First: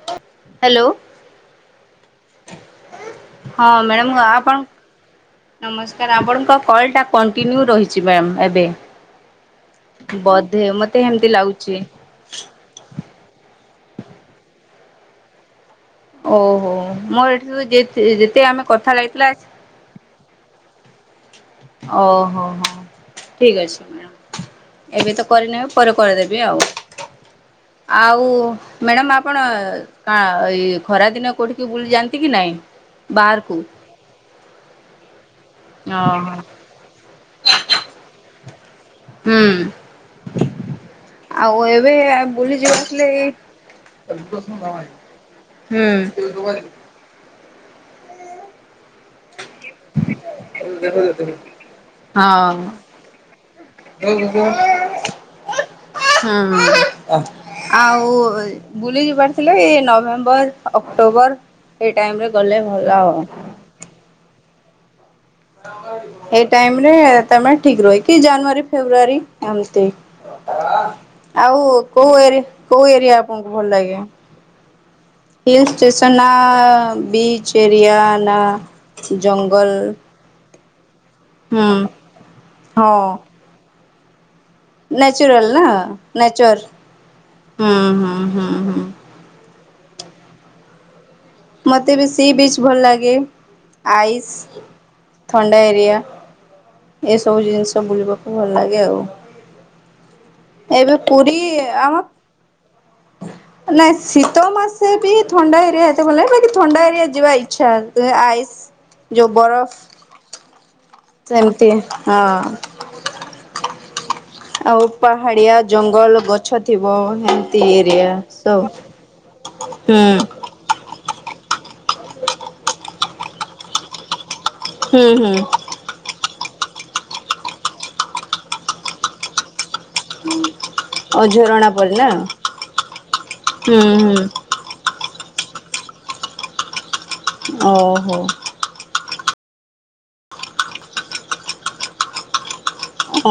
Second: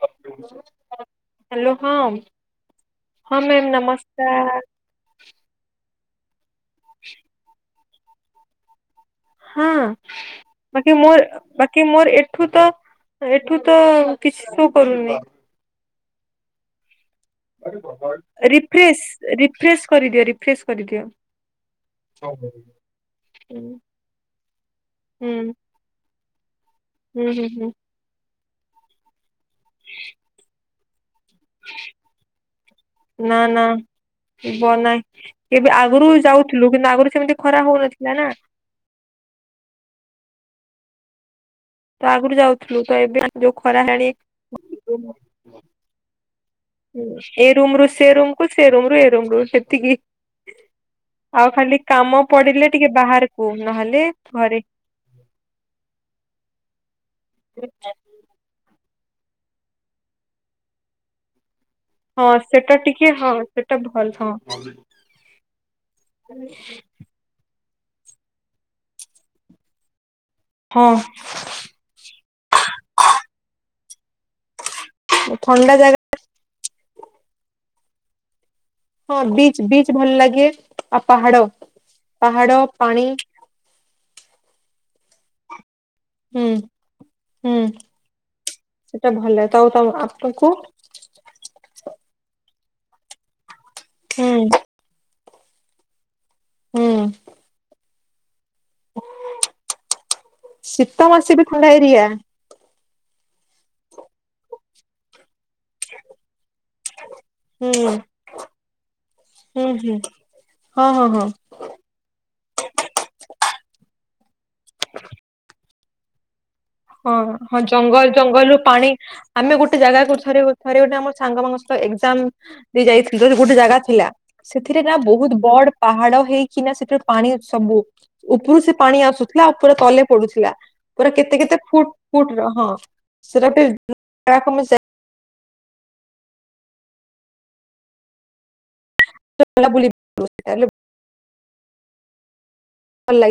[inaudible] Hello ହଁ ହଁ ma'am ନମସ୍କାର। ସାର ଆପଣଙ୍କ କଲ୍ ଟା କଣ୍ଟିନ୍ୟୁ ରହି ଜିବାମ୍ ଏବେ ହଁ ବୋଧେ ବାକି ମତେ ମୋର ହେମିତି ଲାଗୁଛି। ବାକି ମୋର ଏଠୁ ତ ଏଠୁ ତ କିଛି ସୋ କରୁନି। ଓହୋ। ମୋର ଏଠି ଯେତେ ଯେତେ ଆମେ କଥା ଲାଗିଥିଲା ରିଫ୍ରେଶ ରିଫ୍ରେଶ କରିଦିଅ ରିଫ୍ରେଶ କରିଦିଅ। ଅହୋ ହୋ ହୁଁ ଠିକ ଅଛି ମ୍ୟାଡ଼ାମ ଏବେ ତ କରିନି। ପରେ କରିଦେବି ଆଉ ହୁଁ ହୁଁ ହୁଁ ଆଉ ମ୍ୟାଡ଼ାମ ଆପ୍ କଣ କା ଇ ଖରା ଦିନ କ୍ କୋଉଠିକି ବୁଲି ଯାଆନ୍ତି କି ନାଇଁ ନା ବାଆରକୁ। ନା [inaudible] ବ ନାଇଁ ଏବେ ଆଗରୁ ଯାଉଥୁଲୁ କିନ୍ତୁ ଆଗରୁ ସେମିତି ଖରା ହଉନଥିଲା ନା। ହୁଁ। ଆଉ ଏବେ ତ ଆଗରୁ ବୁଲି ଯିବା ଯାଉଥିଲୁ ତ ଆସିଲେ ଏବେ ଏଇ ଯୋଉ ଖରା ହେଲାଣି [inaudible] ହୁଁ। ହୁଁ ଏ ରୁମରୁୁ ସେ ରୁମ୍ କୁ ସେ ରୁମରୁ ଏ ରୁମ ରୁ। ସେତିକି ଆଉ ଖାଲି କାମ ହଁ ପଡିଲେ ଟିକେ ବାହାରକୁ ନହେଲେ ହଁ ଘରେ। ଆଉ। ବୁଲି ଯିବାରଥିଲେ ଏଇ ନଭେମ୍ବର ଅକ୍ଟୋବର। ଏଇ ହଁ ଟାଇମରେ ଗଲେ ସେଟା ଭଲ ଟିକେ ଆଉ। ହଁ ସେଟା ଭଲ ହଁ। [inaudible] ଏଇ ଟାଇମ ରେ ତମେ। ଠିକ୍ ରହେ କି ଜାନୁଆରୀ ଫେବୃୟାରୀ ଏମତି। ହଁ ଆଉ କୋଉ ଏରି କୋଉ ଏରିଆ ଆପଣଙ୍କୁ ଭଲ ଲାଗେ। ହ [inaudible] ହିଲ୍ ଥଣ୍ଡା ଜାଗା ଷ୍ଟେସନ୍ ନାବ। ବିଚ ଏରିଆ ନା। ହଁ ବିଚ ଜଙ୍ଗଲ ବିଚ୍ ଭଲ ଲାଗେ। ଆଉ ପାହାଡ ହୁଁ ପାହାଡ ପାଣି। ନାଚୁରାଲ ନା। ହୁଁ ନେଚର ହୁଁ ହୁଁ ହୁଁ ହୁଁ। ତଉ ତଉ ଆପଙ୍କୁ। ମୋତେ ବି ସି ବିଚ୍ ଭଲ ଲାଗେ। ଆଇସ୍। ହୁଁ ଥଣ୍ଡା ଏରିଆ। ହୁଁ ଏସବୁ ଜିନିଷ ବୁଲିବ କ ଭଲ ଲାଗେ ଆଉ ଏବେ ଶୀତ ପୁରୀ ମାସେ ବି ଥଣ୍ଡା ଆମ୍। ଏରିଆ ନାଇଁ ଶୀତ ମାସେ ବି ଥଣ୍ଡା ଏରିଆ ଏ ସେତେଵଲେ ଥଣ୍ଡା ଏରିଆ। ଯିବା ଇଛା ହୁଁ ତେନେ ଆଇସ ଯୋଉ ହୁଁ ବରଫ। ହୁଁ ହଁ ହଁ ହଁ ଚେମତି ହଁ। ଆଉ ପାହାଡ଼ିଆ। ଜଙ୍ଗଲ ଗ ହଁ ହଁ ଜଙ୍ଗଲ ଜଙ୍ଗଲରୁ ସବୁ। ପାଣି ଆମେ ଗୋଟେ ହୁଁ ଜାଗା କୁ ଥରେ ଥରେ ଗୋଟେ ଆମ ସାଙ୍ଗ ଫାଙ୍ଗ ସ ତ ଏକଜାମ ଦେଇ ଯାଇଥିଲ ଯେ ଗୋଟେ ଜାଗା ଥିଲା। ସେଥିରେ ନା ହୁଁ ହୁଁ ବହୁତ ବଡ ପାହାଡ ହେଇ କି ନା ସେଥର ପାଣି ସବୁ ଉପରୁ ସେ ପାଣି ଆସୁଥିଲା ଆଉ ପୁରା ତଲେ ପଡୁଥିଲା। ପୁରା ଆଉ କେତେ କେତେ। ଝରଣା କୁଟ ପରି ନା କୁଟୀର ହଁ ସେଟା ହୁଁ ହୁଁ ଗୋଟେ। [inaudible] ଓହୋ। ସେ ବୁଲି [inaudible] ହେଲେ। ଓ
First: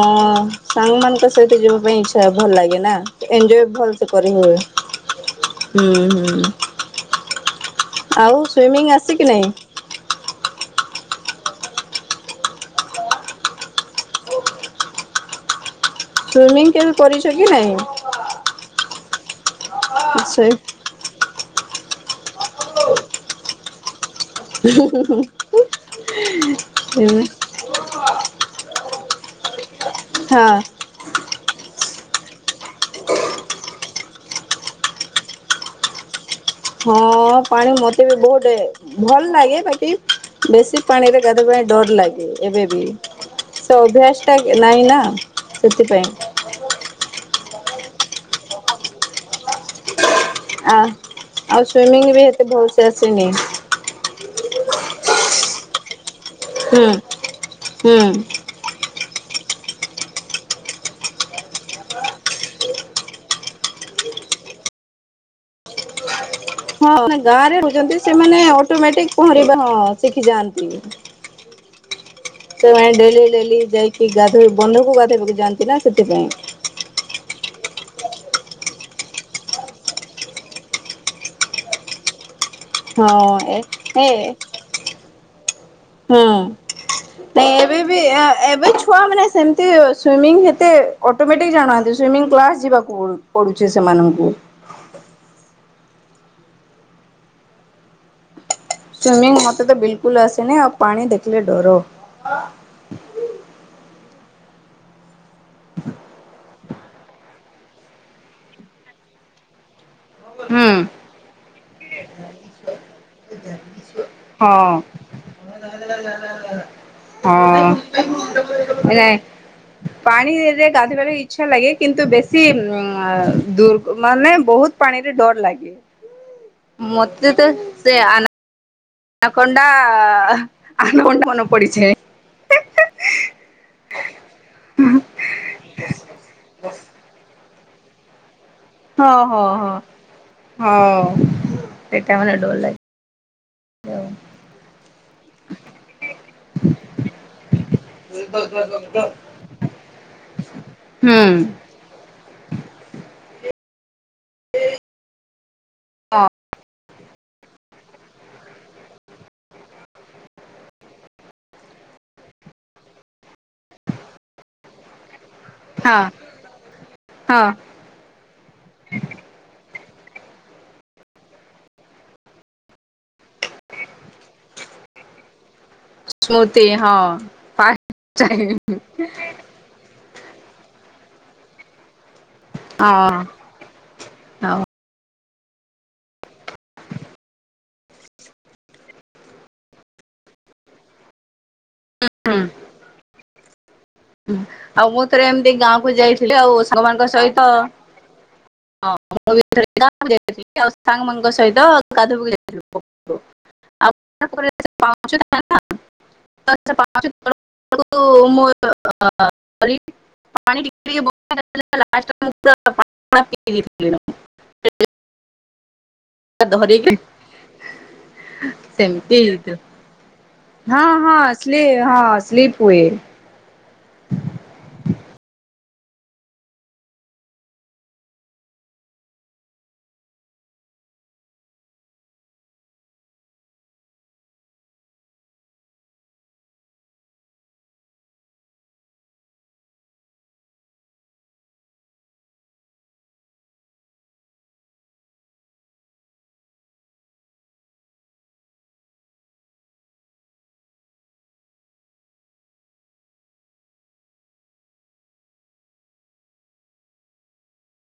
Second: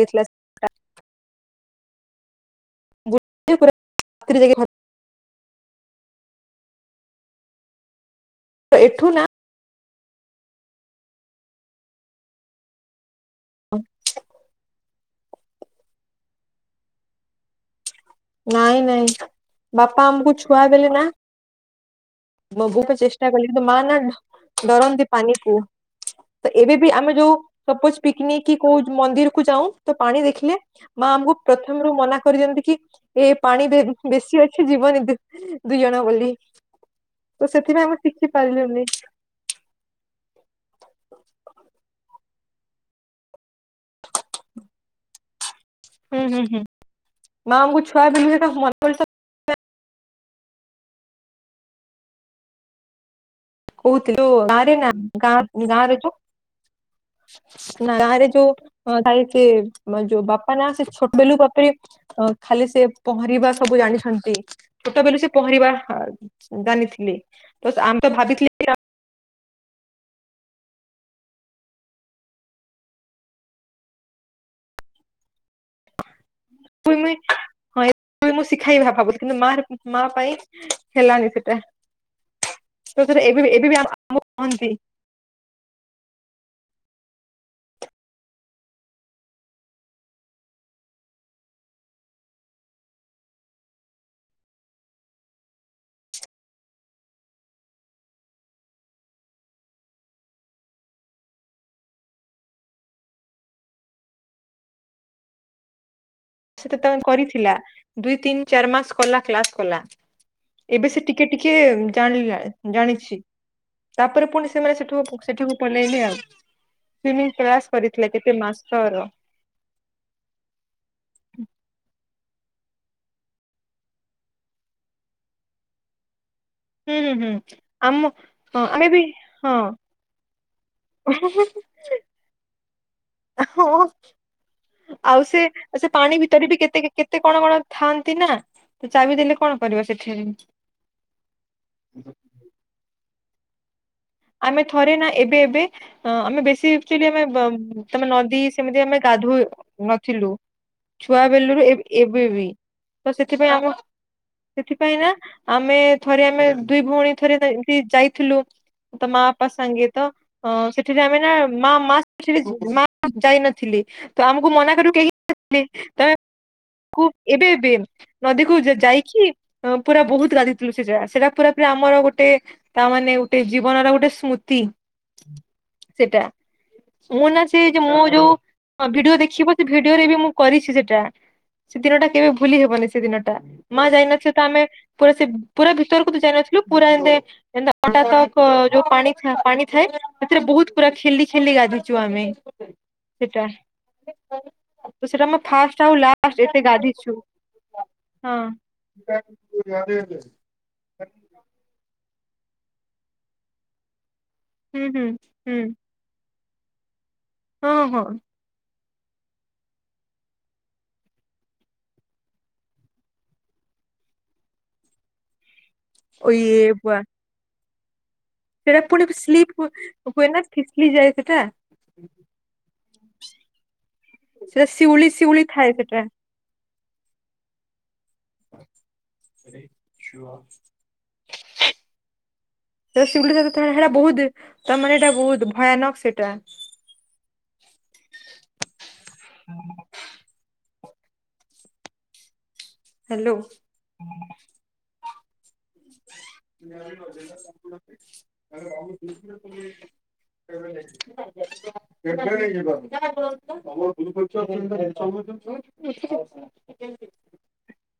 ସାଙ୍ଗ ମନଙ୍କ ସହିତ ଯିବା ପାଇଁ ଇଚ୍ଛା। ଭଲ ଲାଗେ ନା ଏଞ୍ଜୋୟ୍ ଭଲ ସେ କରି ହୁଏ। ହୁଁ ହୁଁ। ଆଉ ସ୍ୱୀମିଂ ଏଠୁ ଆସେ ନା କି ନାଇଁ। ହଁ। ସ୍ଵୀମିଂ କେବେ କରିଛ କି ନାଇଁ। ନାଇଁ ନାଇଁ ବାପା ଆମକୁ ଛୁଆ ବେଲେ ନା। ମୁଁ ବହୁତ୍ ଚେଷ୍ଟା କଲି କିନ୍ତୁ ମା ନା। ଡରନ୍ତି ପାନି କୁ ତ ଏବେ ବି ଆମେ ଯୋଉ ସପୋଜ ପିକନିକ କି କୋଉ ମନ୍ଦିର କୁ ଯାଉ ତ ପାଣି ଦେଖିଲେ ମା ଆମକୁ ପ୍ରଥମରୁ ମନା। କରିଦିଅନ୍ତି କି। ଏ ପାଣି ବେ ବେଶୀ ଅଛି ଯିବନି ଦୁ ଦୁଇ ଦୁଇ ଜଣ ବୋଲି। ହଁ ତ ପାଣି ସେଥିପାଇଁ ଆମେ ମତେ ବି ଶିଖି ବହୁତେ ପାରିଲୁନି ଭଲ ଲାଗେ ବାକି ବେଶୀ ପାଣିରେ ଗାଧେବା ପାଇଁ ଡର ଲାଗେ। ଏବେ ବି ସେ ଅଭ୍ୟାସ ଟା ନାଇଁ ନା। ହୁଁ ସେଥିପାଇଁ ହୁଁ ହୁଁ ମା ଆମକୁ ଛୁ ବେଲୁ ଏକା। [unintelligible] ଆ ଆଉ ସ୍ଵିମିଂ ବି ଏତେ ଭଲସେ ଆସେନି। କହୁଥିଲି ଗାଁରେ ନା ଗାଁ ଗାଁରେ ଯୋ। ହୁଁ ଗାଁ ହୁଁ। ରେ ଯୋଉ। [inaudible] ସେ ଯୋଉ ବାପା ନା ସେ ଛୋଟ ବେଲୁ ବାପରେ ଖାଲି ସେ ପହଁରିବା ସବୁ ଜାଣିଛନ୍ତି ଛୋଟ ବେଲୁ ସେ ପହଁରିବା। ହଁ ଜାଣିଥିଲେ ମାନେ ଗାଁ ରେ ତ ରହୁଛନ୍ତି ଆମେ ତ ସେମାନେ। ଭାବିଥିଲେ ଅଟୋମେଟିକ ପହଁରିବା ହଁ ଶିଖିଯାଆନ୍ତି। ସେମାନେ ଡେଲି ଡେଲି ଯାଇକି ଗାଧୋଇ ବନ୍ଧୁକୁ ଗାଧୋଇବାକୁ ଯା ନ୍ତିନା ସେଥିପାଇଁ। ତ ମୁଁ ଶିଖାଇବି ଭାବୁଥିଲ କିନ୍ତୁ ମାର ମା ପାଇଁ ହେଲାନି ସେଟା ତ ସେଟା ଏବେ ହଁ ଏବେ ବି ଏ ଏ ଆମକୁ କହନ୍ତି ହୁଁ। ନାଇ ଏବେ ବି ଅ ଏବେ ଛୁଆ ମାନେ ସେମତି ସ୍ୱିମିଂ ଏତେ ଅଟୋମଟିକ ଜାଣାନ୍ତି ସ୍ୱିମିଂ କ୍ଲାସ ଯିବାକୁ ପଡୁଛି ସେମାନଙ୍କୁ। ସ୍ଵିମିଂ ମତେ ତ ବିଲକୁଲ ଆସେନି ଆଉ ପାଣି ଦେଖିଲେ ଡର। ହୁଁ। ସେଟା ତ ମାନେ କରିଥିଲା ଦୁଇ ତିନି ଚାରି ମାସ କଲା କ୍ଲାସ କଲା। ହୁଁ ଏବେ ସେ ଟିକେ ଟିକେ। ଜାଣିଲି ଇଆଏ ଜାଣିଛି ତାପରେ ପୁଣି ହଁ ସେମାନେ ସେଠୁ ସେଠିକୁ ପଲେଇଲେ ଆଉ ସ୍ଵିମିଂ କ୍ଲାସ ହଁ କରିଥିଲା କେତେ ମାସର। ଵେଲେ ଇଚ୍ଛା ଲାଗେ କିନ୍ତ ବେଶୀ ଦୂ ମାନେ ବହୁତ ପାଣିରେ ଡର ଲାଗେ। ହୁଁ ହୁଁ ମୋତେ ହୁଁ ତ ସେ ଆମ ଆ ହଁ ଆମେ ବି ଆ ହଁ କଣ୍ଡା ଆ କଟା ମନ ପଡିଛେ ହଁ ଆଉ ସେ ସେ ପାଣି ଭିତରେ ବି କେତେ କେତେ କଣ କଣ ଥାଆନ୍ତି ନା। ତ ହଁ ଚାବି ଦେଲେ ହଁ କଣ ହଁ କରିବ ସେଠି ହଁ ସେଟ ମ ଡଲ ଲ ଆମେ ଥରେ ନା ଏବେ ଏବେ ଆମେ ବେଶୀ ଆକଚୁଆଲି ତମେ ନଦୀ ସେମିତି ଆମେ ଗାଧୋଇ ନଥିଲୁ ଛୁଆ ହୁଁ। ବେଲୁରୁ ଏବେ ବି ତ ସେଥିପାଇଁ ଆମ ସେଥିପାଇଁ ନା ଆମେ ହଁ ଥରେ ଆମେ ଦୁଇ ଭଉଣୀ ଥରେ ଏମିତି ଯାଇଥିଲୁ ତ ମା ବାପା ସାଙ୍ଗେ ତ ସେଠାରେ ଆମେ ନା ମା ମା ସେଠ ମା ଯାଇନଥିଲେ ତ ଆମକୁ ମନା କରୁ କେହି ହଁ ତମେ ହଁ ଏବେ ବି ନଦୀକୁ ଯାଇକି ପୁରା ବହୁତ ଗାଧିଥିଲୁ ସେଟା ସେଟା ପୁରା ପୁରା ଆମର ଗୋଟେ ତା ମାନେ ଗୋଟେ ଜୀବନର ଗୋଟେ ସ୍ମୃତି ସେଟା ସ୍ମୃତି ହଁ ମୁଁ ନା ସେ ଯେ ଫାଷ୍ଟ ମୋ ଟାଇମ୍ ଯୋଉ ଭିଡିଓ ଦେଖିବ ସେ ଭିଡିଓରେ ବି ମୁଁ କରିଛି ସେଟା ସେ ଦିନଟା କେବେ ଭୁଲି ହବନି ସେ ହଁ ଦିନଟା ମା ଯାଇନଥ ତ ହଁ। ଆମେ ପୁରା ସେ ପୁରା ଭିତରକୁ ତୁ ଯାଇ ନଥିଲୁ ପୁରା ଏଟାଶ ଯୋଉ ପାଣି ପାଣି ଥାଏ ସେଥିରେ ବହୁତ ପୁରା ଖେଲି ଖେଲି ଗାଧୋଇ ଛୁ ଆମେ ହୁଁ ହୁଁ ସେଟା ଆଉ ମୁଁ ତ ସେଟା ଥରେ ଆମ ଏମିତି ଗାଁ ଫାଷ୍ଟ କ ଆଉ ଯାଇଥିଲି ଲାଷ୍ଟ ଆଉ ଏତେ ସାଙ୍ଗ ମଙ୍କ ଗାଧିଛୁ ସହିତ ହଁ ମୁଁ ବି ଯାଇଥିଲି ଆଉ ସାଙ୍ଗ ମଙ୍କ ସହିତ କାଧ ଆ ହୁଁ ହୁଁ ହୁଁ ପାଛ ପା ହଁ [inaudible] ହଁ ଆଉ ମୋ [unintelligible] ଓଇ ଏ ଧରିକି ବୁଆ। ସେଟା ପୁଣି ସେମିତି ସ୍ଲିପ ହେଇଥିଲା। ହୁ ହୁଏ ନାଁ? ହଁ ହଁ ସ୍ଲି ହଁ ସ୍ଲିପ ହୁଏ। ସେଟା ଶିଉଳି ଶିଉଳି ଥାଏ ସେଟା। [inaudible] ସେ ଶିଉଳିଟା ତଥା ହେରା ବୋହୁତ ତ ଆମର ହେଟା ବହୁତ ଭୟାନକ ସେଟା। ହାଲୋ। [unintelligible]